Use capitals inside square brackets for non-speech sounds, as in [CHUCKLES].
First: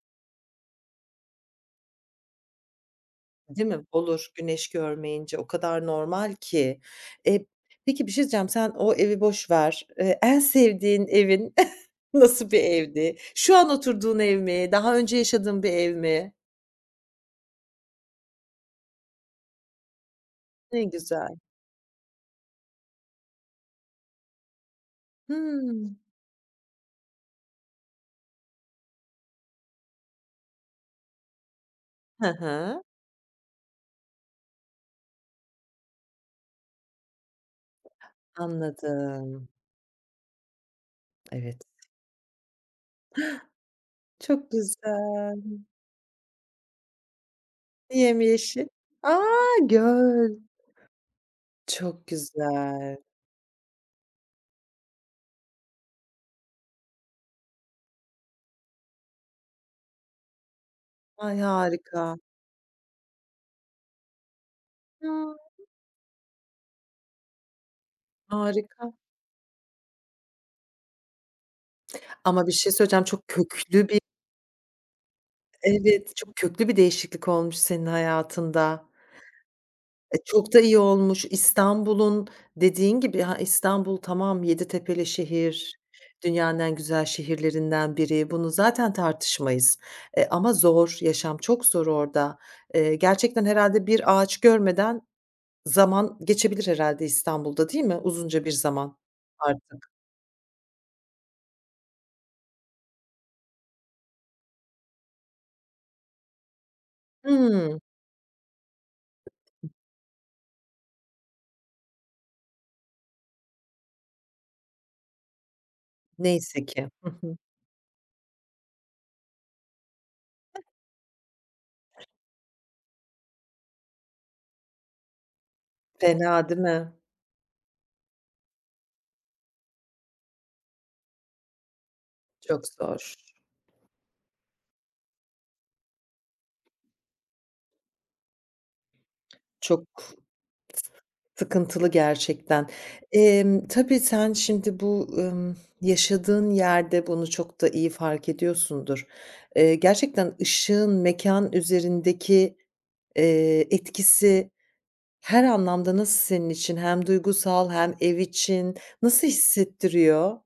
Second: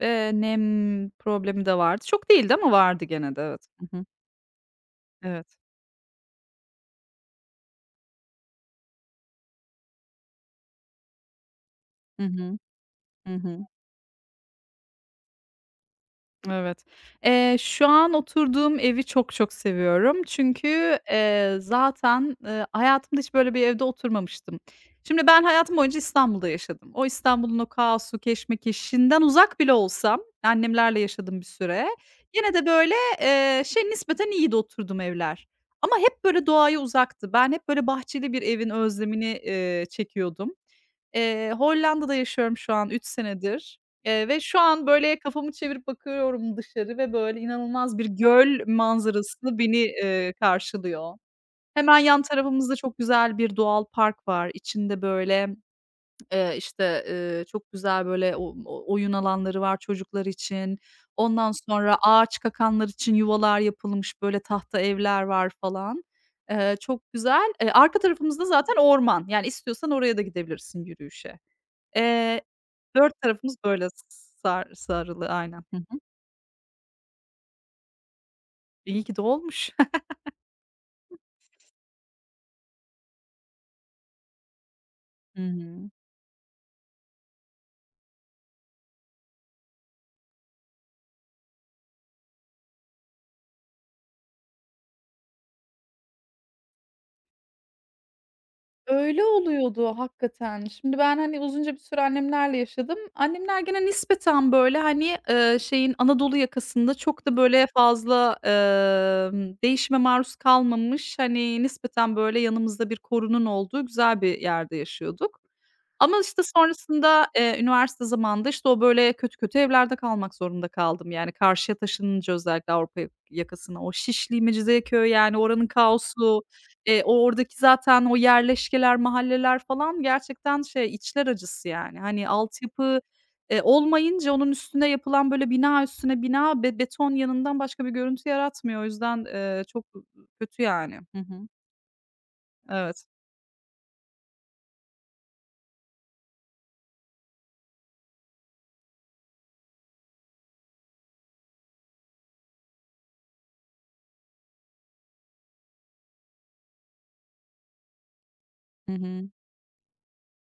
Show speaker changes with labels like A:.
A: Eee, nem problemi de vardı. Çok değildi ama vardı gene de evet.
B: Değil mi?
A: Hı hı.
B: Olur güneş görmeyince. O
A: Evet.
B: kadar normal ki. Eee, peki, bir şey diyeceğim. Sen o evi boş ver. Eee, en sevdiğin evin [CHUCKLES]
A: Hı
B: nasıl
A: hı.
B: bir evdi?
A: Hı
B: Şu
A: hı.
B: an oturduğun ev mi? Daha önce yaşadığın bir ev mi?
A: Evet. Eee, şu an oturduğum evi çok çok seviyorum.
B: Ne
A: Çünkü,
B: güzel.
A: eee, zaten, ııı, hayatımda hiç böyle bir evde oturmamıştım. Şimdi ben hayatım
B: Hıı.
A: boyunca İstanbul'da yaşadım. O İstanbul'un o kaosu keşmekeşinden uzak bile olsam, annemlerle yaşadım bir süre,
B: Hı
A: gene de,
B: hı.
A: böyle, eee, şey, nispeten iyiydi oturduğum evler. Ama hep, böyle, doğaya uzaktı. Ben hep, böyle, bahçeli bir evin özlemini,
B: Anladım.
A: eee, çekiyordum. Eee,
B: Evet.
A: Hollanda'da yaşıyorum şu an 3 senedir, eee, ve
B: Çok
A: şu an, böyle,
B: güzel.
A: kafamı çevirip bakıyorum dışarı ve, böyle, inanılmaz bir göl
B: Yemyeşil. A,
A: manzarası beni,
B: göl.
A: eee, karşılıyor. Hemen
B: Çok
A: yan tarafımızda
B: güzel.
A: çok güzel bir doğal park var. İçinde, böyle, [TSK] eee, işte, eee, çok güzel, böyle, o oyun alanları var çocuklar için.
B: Ay,
A: Ondan sonra
B: harika.
A: ağaçkakanlar için yuvalar yapılmış, böyle, tahta evler
B: Ya.
A: var falan. Eee, çok güzel. E, arka tarafımız da zaten
B: Harika.
A: orman. Yani, istiyorsan oraya da gidebilirsin yürüyüşe.
B: [SMACKS LIPS]
A: Eee,
B: Ama bir şey söyleyeceğim.
A: 4
B: Çok
A: tarafımız, böyle,
B: köklü bir
A: sar sarılı aynen. Hı hı.
B: Evet, çok köklü bir değişiklik olmuş senin hayatında.
A: İyi ki de olmuş.
B: E, çok da iyi
A: [CHUCKLES]
B: olmuş. İstanbul'un dediğin gibi ha İstanbul tamam 7 tepeli
A: Hı
B: şehir,
A: hı.
B: dünyanın en güzel şehirlerinden biri. Bunu zaten tartışmayız. E, ama zor, yaşam çok zor orada. Eee, gerçekten herhâlde bir ağaç görmeden zaman geçebilir herhâlde İstanbul'da değil mi uzunca bir zaman
A: Öyle
B: artık?
A: oluyordu hakikaten. Şimdi ben, hani, uzunca bir süre annemlerle yaşadım. Annemler gene nispeten, böyle, hani, eee, şeyin Anadolu yakasında çok da, böyle,
B: Hıı.
A: fazla, emm, değişime maruz kalmamış, hani, nispeten, böyle, yanımızda bir korunun olduğu güzel bir yerde yaşıyorduk. Ama, işte,
B: Neyse ki. Hı
A: sonrasında,
B: hı.
A: eee, üniversite zamanında, işte, o, böyle, kötü kötü evlerde kalmak zorunda kaldım. Yani, karşıya taşınınca özellikle Avrupa ya yakasına, o Şişli, Mecidiyeköy, yani, oranın kaosu,
B: Fena değil mi?
A: eee, o oradaki zaten o yerleşkeler, mahalleler falan gerçekten şey içler acısı yani. Hani,
B: Çok
A: altyapı
B: zor.
A: e, olmayınca onun üstüne yapılan böyle bina üstüne bina be beton yığınından başka bir görüntü yaratmıyor. O yüzden, ııı, çok
B: Çok s
A: kötü yani. Hı hı.
B: sıkıntılı gerçekten.
A: Evet.
B: Emm, tabii sen şimdi bu, ımm, yaşadığın yerde bunu çok da iyi fark ediyorsundur. Eee, gerçekten ışığın mekân üzerindeki, eee, etkisi her anlamda nasıl senin için hem duygusal hem ev için
A: Hı
B: nasıl
A: hı.
B: hissettiriyor?